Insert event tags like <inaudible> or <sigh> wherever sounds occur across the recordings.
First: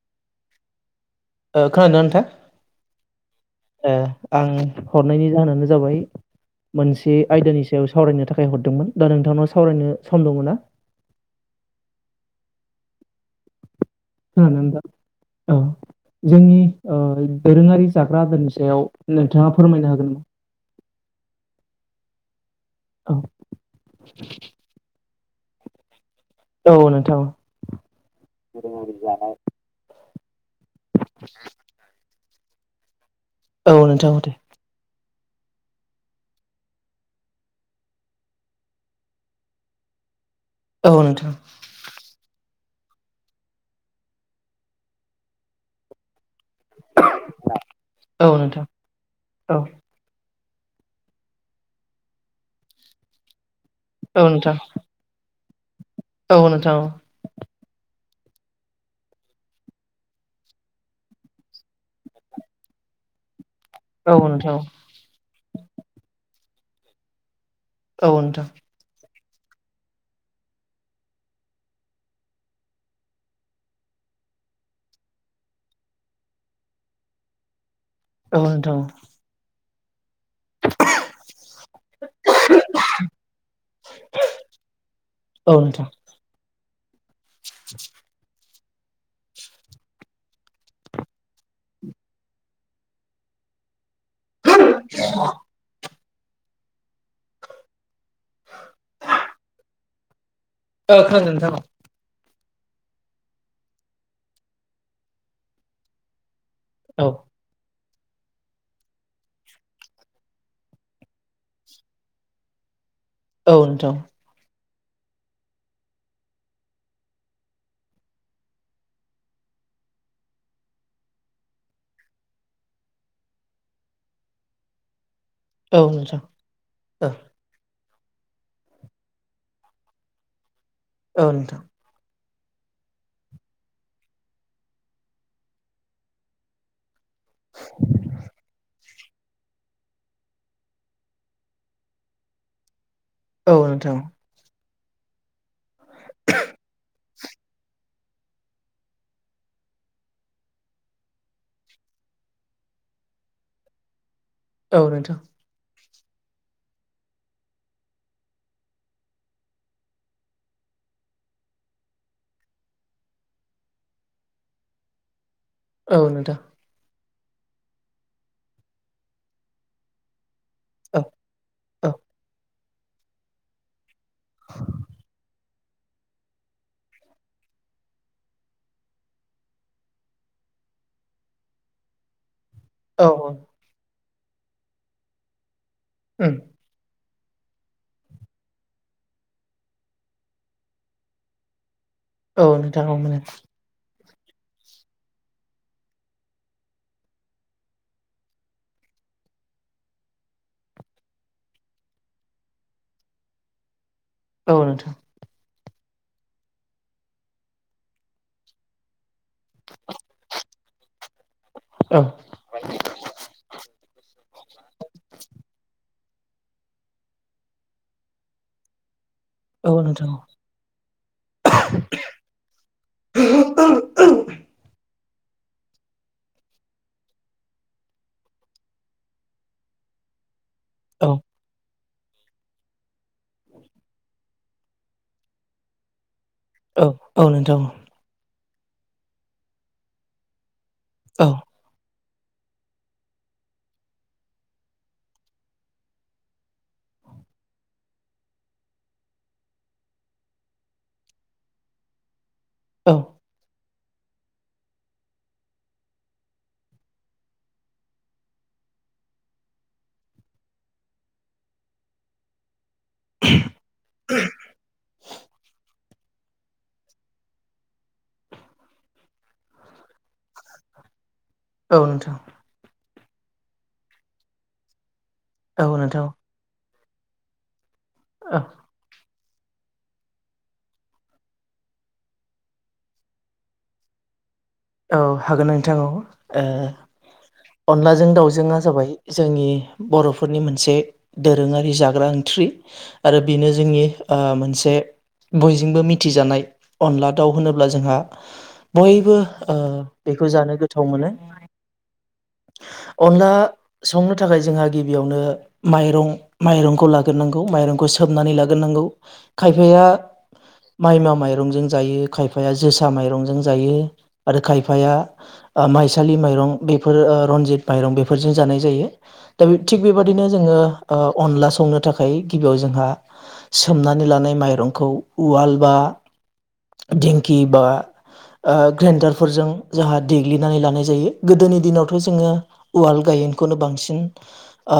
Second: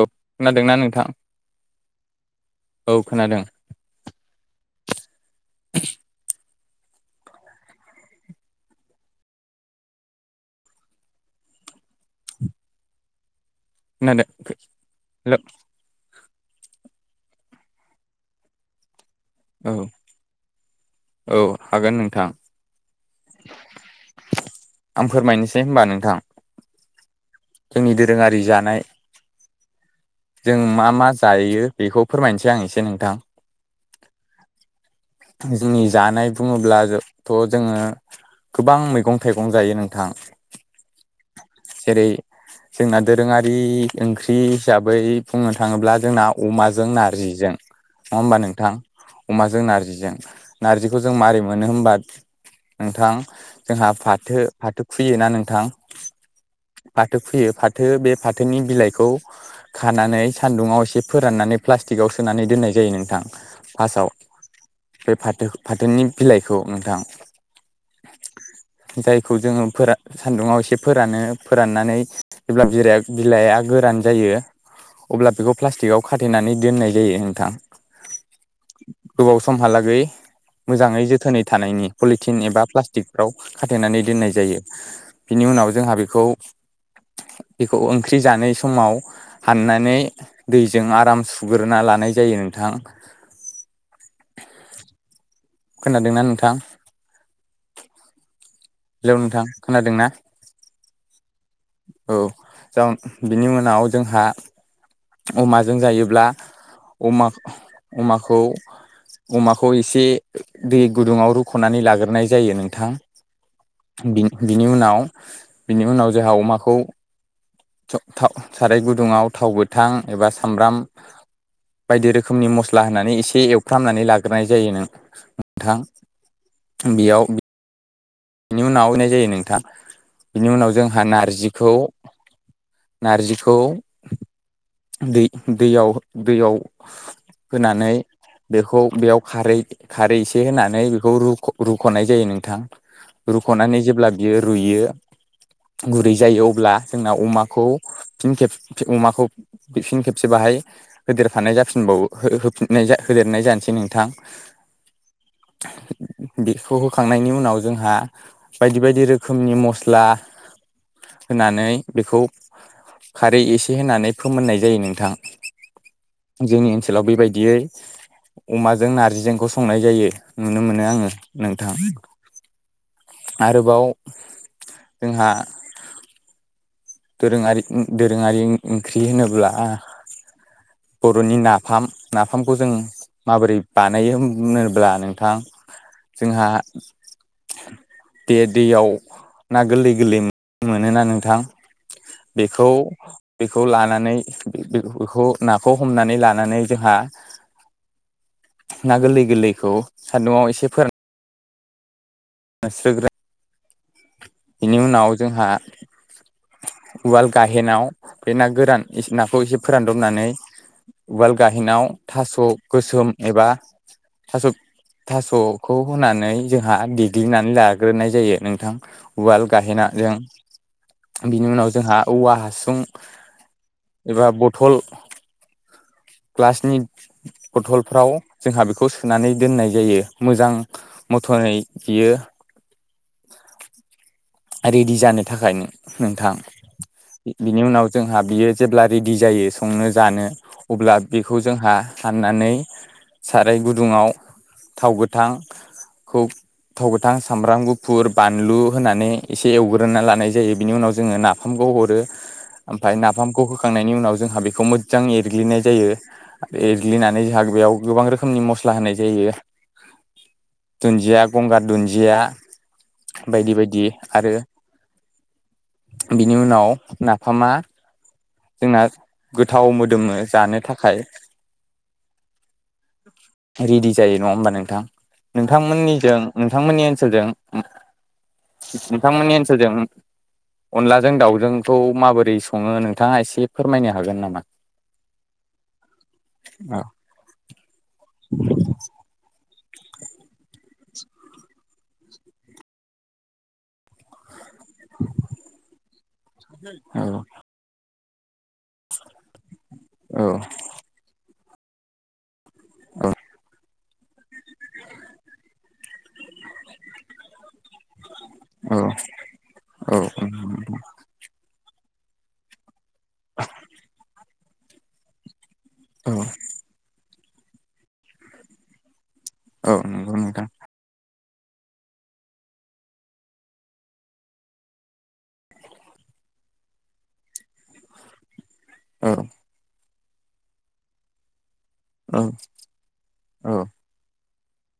औ खोनादोंना नोंथां? खोनादों ना औ खोनादों नोंथाङा ओ आं हरनायनि जाहोनानो जाबाय मोनसे आयदानि सायाव सावरायनो थाखाय हरदोंमोन दा नोंथांनाव सावरायनो सम दङ ना? खोनादों खोनादोंना नोंथां? हेलौ औ जोंनि ओ दोरोङारि जाग्रा आदारनि सायाव नोंथाङा औ फोरमायनो हागोन नामा? औ हागोन नोंथां । औ आं फोरमायनोसै होनबा नोंथां। । औ नोंथां । जोंनि दोरोङारि जानाय जों मा मा जायो बेखौ फोरमाय नोसै आं एसे नोंथां । औ नोंथां दे । जोंनि जानाय बुङोब्लाजोथ' जोङो गोबां मैगं थाइगं जायो नोंथां औ नोंथां। जेरै जोंना दोरोङारि ओंख्रि हिसाबै बुंनो थाङोब्ला जोंना अमाजों नारजिजों नङा होमबा नोंथां? औ अमाजों नारजि नारजिखौ जों मारै मोनो होमबाद नोंथां जोंहा औ फाथो नोंथां फाथो खुयोना नोंथां औ नोंथां औ नोंथां फाथो खुयो फाथो बे फाथोनि बिलाइखौ खानानै सान्दुङाव एसे फोराननानै प्लास्टिकआव सोनानै दोननाय जायो नोंथां। फार्स्टआव औ नोंथां औ । बे फाथो फाथोनि बिलाइखौ नोंथां औ नोथां । खौ जोङो फोरा सान्दुङाव एसे फोरानो फोराननानै जेब्ला बिराया बिलाइआ गोरान जायो यो अब्ला बेखौ प्लास्टिकआव खाथेनानै दोननाय जायो नोंथां । औ नोंथां । उनहालागै मोजाङै जोथोनै थानायनि पलिथिन एबा प्लास्टिकफोराव खाथेनानै दोननाय जायो बि नि औ उनाव नोंथां जोंहा बेखौ बेखौ ओंख्रि जाना समाव हाननानै दैजों आराम सुग्रोना लानाय जायो नोंथां। <inaudible> खोनादोंना नोंथां? हेलौ नोंथां खोनादों ना? ओ खोनादों नोंथां औ । औ जाउन बिनि उनाव जोंहा अमाजों जायोब्ला औ अमा अमाखौ अमाखौ एसे दै गुदुङाव रुख'नानै लाग्रोनाय जायो नोंथां। औ नोंथां। बिनि उनाव बिनि उनाव जोंहा अमाखौ स' था साराय गुदुङाव थाव गोथां एबा सामब्राम बायदि रोखोमनि मस्ला होननानै एसे एवफ्रामनानै लाग्रोनाय जायो नों औ नोंथां ओ बिनि उनाव होनाय जायो नोंथां बिनि उनाव जोंहा औ नोंथां नारजिखौ नारजिखौ दै दैयाव दैयाव होनानै बेखौ बेयाव खारै खारै एसे होनानै बेखौ रुख' रुख'नाय जायो नोंथां । औ नोंथां औ रुख'नानै नोंथां जेब्ला बियो रुयो गुरै जायो अब्ला जोंना अमाखौ फिन खेब फि अमाखौ बिफिन खेबसेबाहाय होदेरफानाय जाफिनबावो हो-होफिननाय जा होदेरनाय जानोसै नोंथां । औ नोंथां। बिखौ होखांनायनि उनाव जोंहा बायदि बायदि रोखोमनि मस्ला होनानै बेखौ खारै एसे होनानै फोमोननाय जायो नोंथां । औ नोंथा । लाव बेबायदियै अमाजों नार्जिजोंखौ संनाय जायो। नुनो मोनो औ आङो नोंथां । औ आरोबाव जोंहा दोरोङारि ओ दोरोङारि ओंख्रि होनोब्ला बर'नि नाफाम ना फामखौ जों औ माबोरै बानायो होनोब्ला नोंथां उम जोंहा दे दैयाव ना गोरलै गोरलै मोनोना नोंथां औ बेखौ नोंथां औ मोनो बेखौ लानानै बे-बेखौ नाखौ हमनानै लानानै जोंहा ना गोरलै गोरलैखौ सान्दुंआव एसे फोरान <unintelligible> औ बिनि नोंथां उनाव जोंहा उवाल गाहेनाव बे ना गोरान एसे नाखौ एसे फोरानदबनानै उवाल गाहेनाव औ थास' गोसोम एबा थास' थास'खौ खनानै जोंहा देग्लिनानै लाग्रोनाय जायो नोंथां। उवाल औ नोंथां औ गाहेनाजों। बिनि उनाव जोंहा औवा हासुं एबा बथल ग्लासनि बथलफ्राव जोंहा बेखौ सोनानै दोननाय जायो मोजां औ मथनै बेयो <inaudible> रेडि जानो थाखाय नोंथां औ औ नोंथां बिनि उनाव जोंहा बियो जेब्ला रेडि जायो संनो जानो अब्ला औ बेखौ जोंहा फाननानै साराय गुदुङाव थाव गोथांखौ थाव गोथां सामब्राम गुफुर बानलु होनानै एसे एवग्रोना लानाय जायो बिनि उनाव जोङो नाफामखौ हरो औ ओमफ्राय नाफामखौ खांनायनि उनाव जोंहा बेखौ मोजां एरग्लिनाय जायो एरग्लिनानै जों बेयाव गोबां रोखोमनि मस ला होनाय जायो। <inaudible> दुन्दिया गंगार दुन्दिया बायदि बायदि आरो बिनि उनाव नाफामा जोंना गोथाव मोदोम जानो थाखाय। औ नोंथां। रेडि जायो नङा होमबा नोंथां औ नोंथां नोंथांमोननिजों नोंथांमोननि <inaudible> <inaudible> बिथांमोननि ओनसोलजों अनलाजों दाउजोंखौ माबोरै संङो नों नोंथाङा एसे फोरमायनो हागोन नामा? औ हागोन नोंथां औ औ ओ अनलाजों दाउजोंआ जाबाय जोंनि बर'फोरनि मोनसे दोरोङारि जाग्रा ओंख्रि आरो बेनो जोंनि ओ मोनसे बयजोंबो मिथि जानाय औ अनला दाउ होनोब्ला जोंहा बयबो ओ औ बेखौ जानो गोथाव मोनो। औ अनला संनो थाखाय जोंहा गिबियावनो माइरं माइरंखौ लाग्रोनांगौ माइरं सोमनानै लागोरनांगौ खायफाया औ मायमा मायरंजों जायो खायफाया जोसा माइरंजों जायो आरो खायफाया ओ औ माइसालि माइरं बेफोर ओ रनजित माइरं बेफोरजों जानाय जायो। दा औ थिग नंगौ बेबादिनो नोंथां जोङो ओ अनला संनो थाखाय गिबियाव जोंहा सोमनानै लानाय माइरंखौ उवाल बा दिंकि बा औ ग्रेनदार जोंहा देग्लिनानै लानाय जायो गोदोनि दिनावथ' औ जोङो उवाल गायेनखौनो औ बांसिन ओ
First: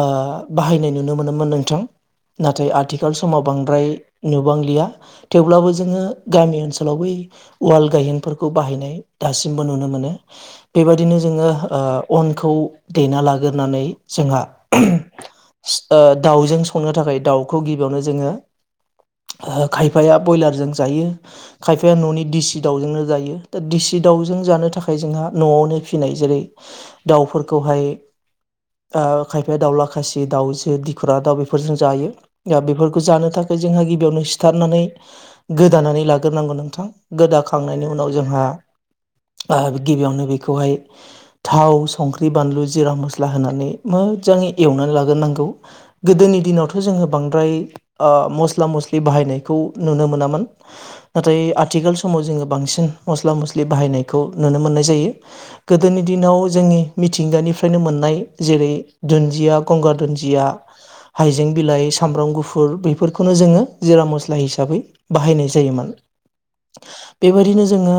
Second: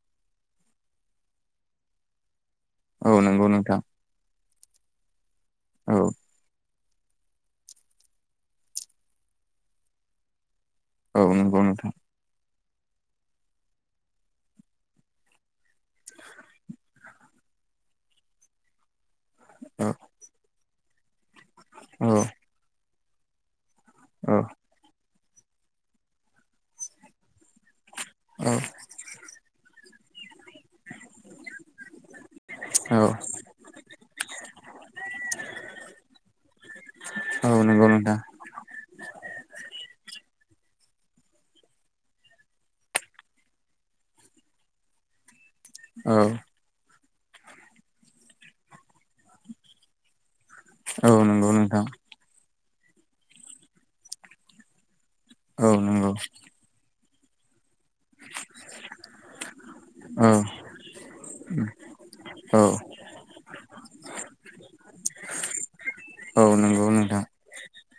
बाहायनाय नुनो मोनोमोन नोंथां नाथाय आथिखाल औ समाव नंगौ नोंथां बांद्राय नुबांलिया थेवब्लाबो औ जोङो गामि ओनसोलाव बै उवाल गायेनफोरखौ बाहायनाय दासिमबो नुनो मोनो बेबायदिनो औ जोङो नंगौ नोंथां अनखौ दैना लाग्रोनानै जोंहा ओ दाउजों संनो थाखाय दाउखौ गिबियावनो जोङो ओ औ खायफाया ब्यलारजों जायो खायफाया औ न'नि देसि दाउजोंनो जायो दा दिसि औ दाउजों जानो थाखाय जोंहा न'आवनो फिसिनाय जेरै दाउफोरखौहाय औ आ खायफाया दाउला जे दाउजो दिखरा दाउ बेफोरजों जायो दा बेफोरखौ औ जानो थाखाय जोंहा गिबियावनो सिथारनानै गोदानानै लाग्रोनांगौ नोंथां औ गोदाखांनायनि नंगौ उनाव नोंथां जोंहा गिबियावनो बेखौहाय थाव संख्रि बानलु जिरा मस्ला होनानै मोजां! एवनानै लाग्रोनांगौ औ गोदोनि दिनावथ' जोङो बांद्राय ओ मस्ला मस्लि बाहायनायखौ नुनो मोनामोन। औ नाथाय नंगौ नोंथां आथिखाल समाव जोङो बांसिन मस्ला मस्लि बाहायनायखौ नुनो मोननाय जायो। औ गोदोनि नंगौ दिनाव जोंनि मिथिंगानि फ्रायनो मोननाय जेरै दुन्दिया गंगार औ दुन्दिया हाइजें बिलाइ सामब्राम औ गुफुर। बेफोरखौनो जोङो जिरा मस्ला हिसाबै बाहायनाय जायोमोन। औ नंगौ नोंथां बेबायदिनो जोङो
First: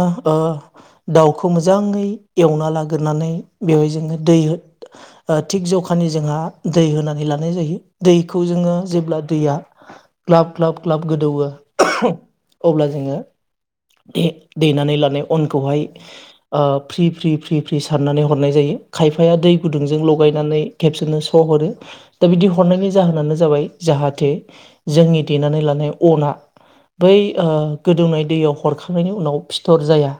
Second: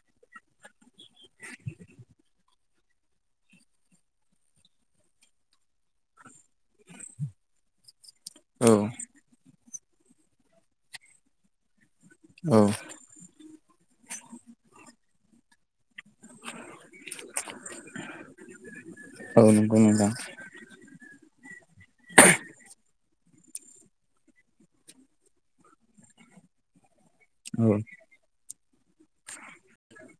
दाउखौ मोजाङै एवना लाग्रानै बेवहाय जोङो दै थिग जखा फानि जोंहा दै होनानै लानाय जायो। दैखौ औ जोङो जेब्ला दैया ग्लाब ग्लाब ग्लाब गोदौओ। औ अब्ला जोङो दे देनानै लानाय अनखौहाय ओ फ्रि फ्रि फ्रि फ्रि सारनानै हरनाय जायो खायफाया औ दै नंगौ गुदुंजों नोंथां लगायनानै खेबसेनो खौ हरो दा बिदि हरनायनि जाहोनानो जाबाय जाहाथे जोंनि देनानै लानाय अना बै औ गोदौनाय दैयाव हरखांनायनि उनाव फिथर जाया।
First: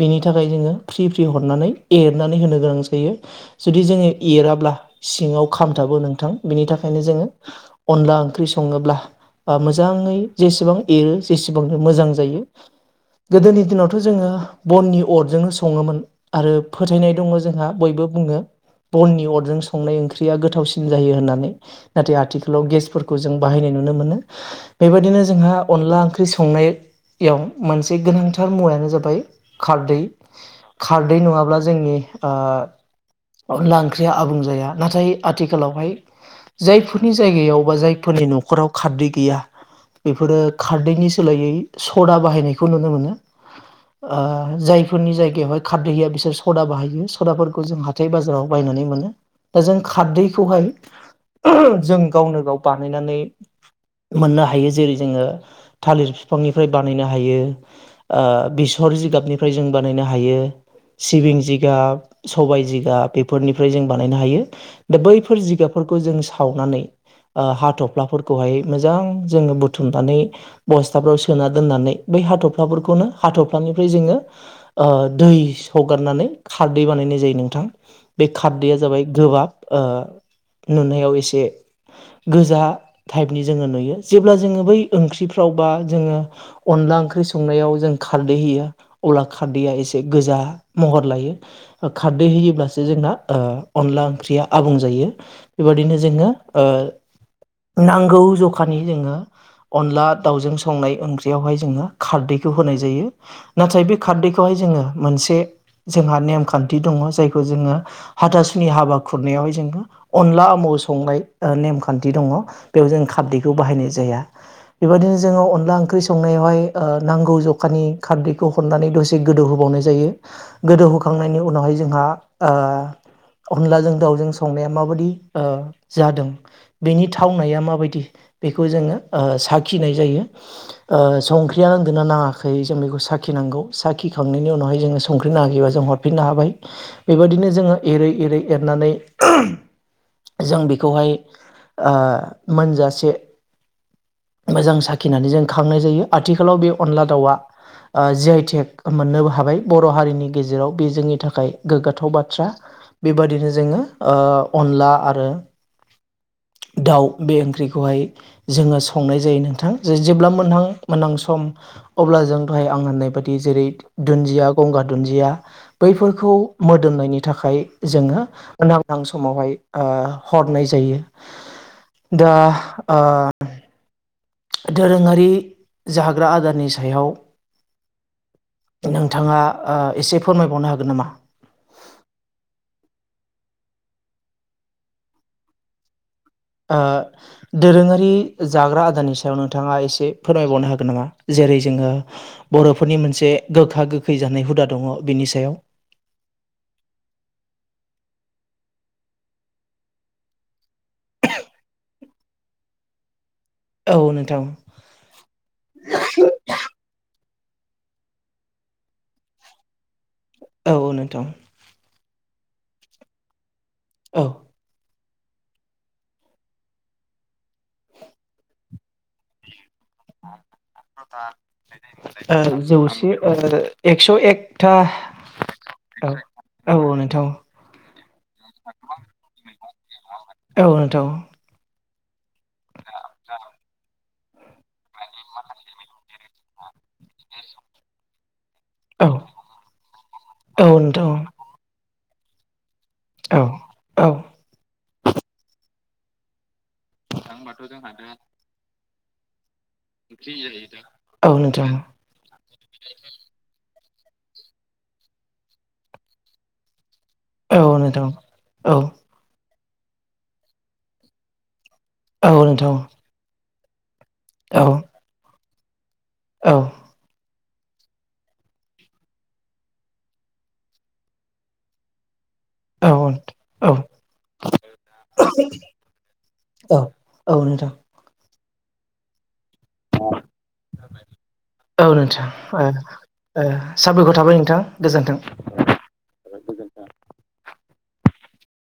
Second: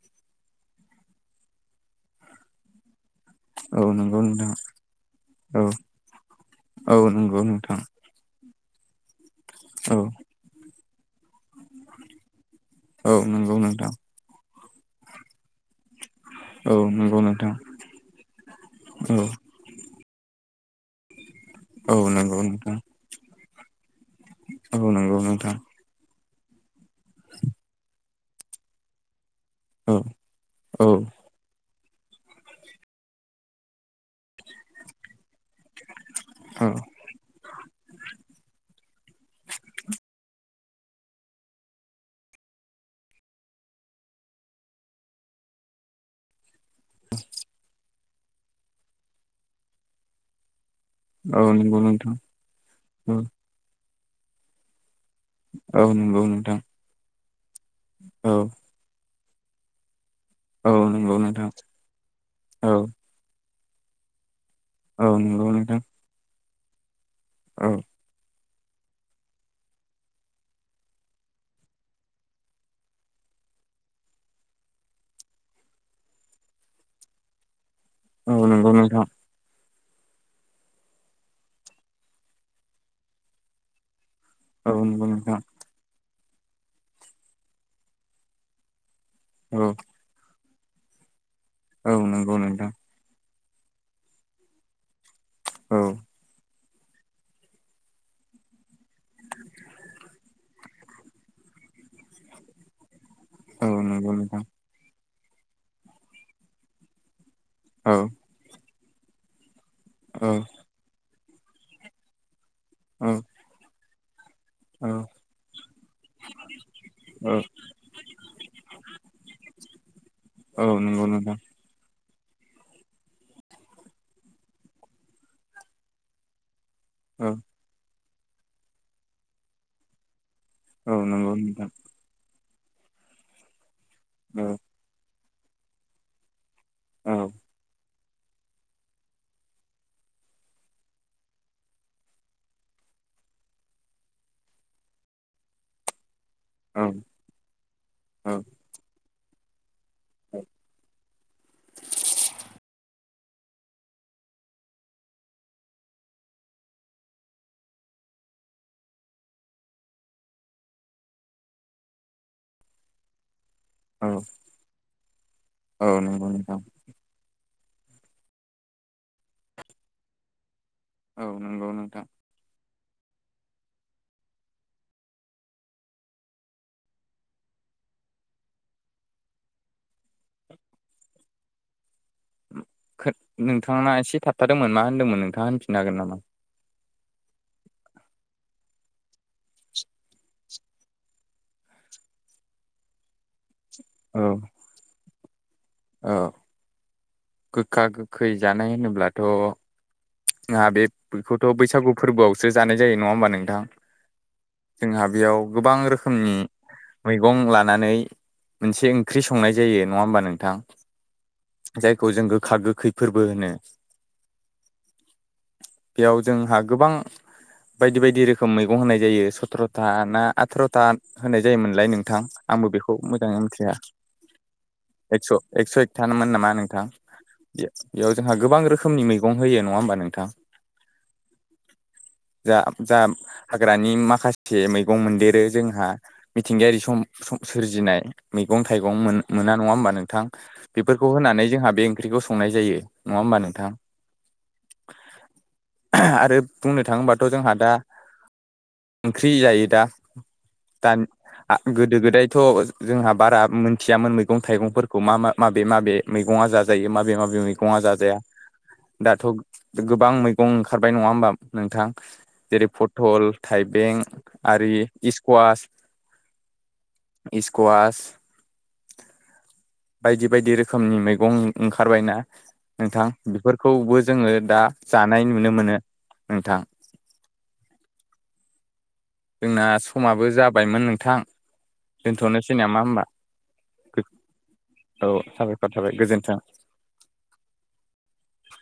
बिनि थाखाय जोङो फ्रि फ्रि हरनानै एरनानै होनो गोनां जायो। जुदि औ जोङो नंगौ नोंथां एराब्ला सिङाव औ खामथाबो नोंथां बिनि औ थाखायनो जोङो नंगौ नोंथां अनला ओंख्रि सङोब्ला औ मोजाङै जेसेबां एरो जेसेबांनो मोजां जायो औ नंगौ गोदोनि नोंथां दिनावथ' जोङो बननि अरजोंनो। सङोमोन आरो औ फोथायनाय नंगौ दङ नोंथां जोंहा बयबो बुङो बननि औ अरजों संनाय ओंख्रि। ओंख्रिया गोथावसिन जायो होननानै औ नाथाय नंगौ आथिखालाव नोंथां गेसफोरखौ जों। बाहायनाय नुनो मोनो औ नंगौ बेबायदिनो जोंहा नोंथां अनला ओंख्रि। ओंख्रि संनायाव मोनसे गोनांथार मुवानो जाबाय। औ खारदै औ खारदै नङाब्ला। जोंनि ओ अनला ओंख्रिया आबुं जाया नाथाय आथि खालावहाय औ जायफोरनि जायगायाव बा जायफोरनि न'खराव खारदै गैया बेफोरो खारदैनि सोलायै सदा बाहायनायखौ नुनो मोनो ओ जायफोरनि जायगायावहाय खारदैहया बिसोर सदा बाहायो सदाफोरखौ जों हाथाय बाजाराव बायनानै मोनो दा जों खारदैखौहाय औ नंगौ जों नोंथां गावनो गाव बानायनानै औ मोननो हायो जेरै जोङो औ थालिर नंगौ नोंथां बिफांनिफ्राय बानायनो हायो ओ औ बि जिगाबनिफ्राय जों बानायनो हायो औ नंगौ सिबिं नोंथां जिगाब सबाय औ जिगाब बेफोरनि फ्राय जों बानायनो हायो दा औ नंगौ नोंथां बैगाब जों सावनानै औ हफ्लाफोर खौआय मोजां जोङो बुथुमनानै बसथाफ्राव सोना दोननानै बै हाथ'फ्ला बिफांनिफ्राय जोङो दै सगारनानै खारदै बानायनाय जायो नोंथां बे औ नंगौ खारदैया जाबाय नोंथां गोबाब ओ नुनायाव एसे गोजा टाइपनि जोङो नुयो जेब्ला जोङो औ बै नंगौ नोंथां ओंख्रिफ्राव बा जोङो अनला ओंख्रि संनायाव जों खारदै होयो अब्ला औ खारदैया एसे गोजा महर लायो औ खारदै नंगौ नोंथां होयोब्लासो जोंना अनला ओंख्रिया आबुं जायो औ बेबदिनो जोङो ओ नांगौ जखानि जोङो अनला दाउजों संनाय ओंख्रियावहाय जोङो खारदैखौ होनाय जायो औ नाथाय बे नंगौ नोंथां खारदैखौहाय जोङो मोनसे जोंहा नेमखान्थि दङ। जायखौ जोङो औ हाथासुनि हाबा खुरनायावहाय जोङो औ औ अनला आमु संनाय नेमखान्थि दङ। बेयाव जों औ खारदैखौ बाहायनाय जाया। बेबायदिनो जोङो अनला ओंख्रि संनायावहाय ओ नांगौ औ ज खारदैखौ हरनानै द'से गोदौ होबावनाय जायो। औ गोदौ नंगौ नोंथां होखांनायनि उनावहाय ज जहा अनलाजों ओ दाउजों संनाया माबायदि ओ जादों? बेनि औ थावनाया माबायदि? बेखौ जोङो ओ साखिनाय जायो। औ ओ नंगौ नोंथां संख्रिया नांदोंना नाङाखै? जों बेखौ साखिनांगौ औ साखिखांनायनि उनावहाय जोङो। संख्रि नांआखौबा‌ जों हरफिननो हाबाय। औ बेबायदिनो जोङो एरै-एरै एरनानै जों बेखौहाय ओ मोनजासे मोजां साखिनानै जों खांनाय जायो। आथिखालाव बे औ अनला दाउआ जि आइथेक मोननोबो हाबाय। बर' हारिनि गेजेराव बे जोंनि थाखाय गोग्गाथाव बाथ्रा। बेबादिनो जोङो ओ अनला आरो दाउ बे ओंख्रिखौहाय जोङो संनाय जायो। नोंथां ज जेब्ला मोनहां-मोनहां सम अब्ला जों दहाय आं होननाय बादि जेरै औ दुन्दिया, गंगार दुन्दिया औ नंगौ बैफोरखौ नोंथां मोदोमनायनि थाखाय जोङो मोनहां-हां समावहाय ओ हरनाय जायो। यो औ नंगौ नोंथां दा ओ। दोरोङारि जाग्रा आदारनि सायाव नोंथाङा ओ एसे फोरमायबावनो हागोन नामा? नोंथाङा एसे थाबथादोंमोन, मा होनदोंमोन? नोंथाङा होनफिननो हागोन नामा? ओ दोरोङारि जाग्रा आदारनि सायाव नोंथाङा एसे फोरमायबावनो हागोन नामा? जेरै जोङो बर'फोरनि मोनसे गोखा-गोखै औ जानाय हुदा दङ। बिनि सायाव औ। गोखा-गोखै जानाय होनोब्लाथ' जोंहा बे बेखौथ' बैसागु फोरबोआवसो जानाय जायो। नङा ह होनोमबा? नों थां। औ नोंथां जोंहा बेयाव गोबां रोखोमनि मै गं लानानै मोनसे ओंख्रि संनाय जायो। नङा होमबा? नों औ नोंथां। खौ जों गोखा-गोखै फोरबो होनो। औ। बेयाव जोंहा गोबां बायदि-बायदि रोखोम मैगं होनाय जायो। सथ्र था ना आथ'र'था होनाय जायोमोनलाय नोंथां? ओ आंबो बेखौ जौसे ओ मोजाङै मिथिया। एक्स' एकथा एक्स' एक्स' औ एकथानोन नामा? नोंथां औ बेयाव जोंहा गोबां रोखोमनि मैगं होयो। नङा होमबा? नोंथां। औ नोंथां। जा-जा हाग्रानि माखासे मैगं मोनदेरो जोंहा मिथिंगायारि सम-सम सोरजिनाय। मैगं थाइगं औ मोन-मोना नङा होमबा? नोंथां। औ बेफोरखौ नोंथां होनानै जोंहा बे ओंख्रिखौ संनाय जायो। नङा होमबा? औ नोंथां। औ आरो बुंनो थाङोबाथ' जोंहा दा ओंख्रि जायो। दा औ नोंथां गोदो-गोदायथ' जोंहा बारा मोन मिथियामोन मैगं-थाइगंफोरखौ मा-मा माबे-माबे मैगंआ जायो। माब माबे-माबे औ मैगङा नोंथां जा-जाया। औ दाथ' गोबां मैगं ओंखारबाय नङा होमबा? नोंथां औ जेरै नोंथां पटल, थाइबें, औ आरि इस्कुवास। औ। इस्कुवास बायदि-बायदि रोखोमनि मैगं ओंखारबाय ना? औ नोंथां। औ बेफोरखौबो जोङो दा जानाय नुनो मोनो नोंथां। औ नोंथां। जोंना समाबो जाबायमोन नोंथां। औ नोंथां दोनथ'नोसै ओ। नामा होमबा ओ साबायखर थाबाय नोंथां औ गोजोन्थों। साबायखर थाबाय गोजोन्थों <unintelligible>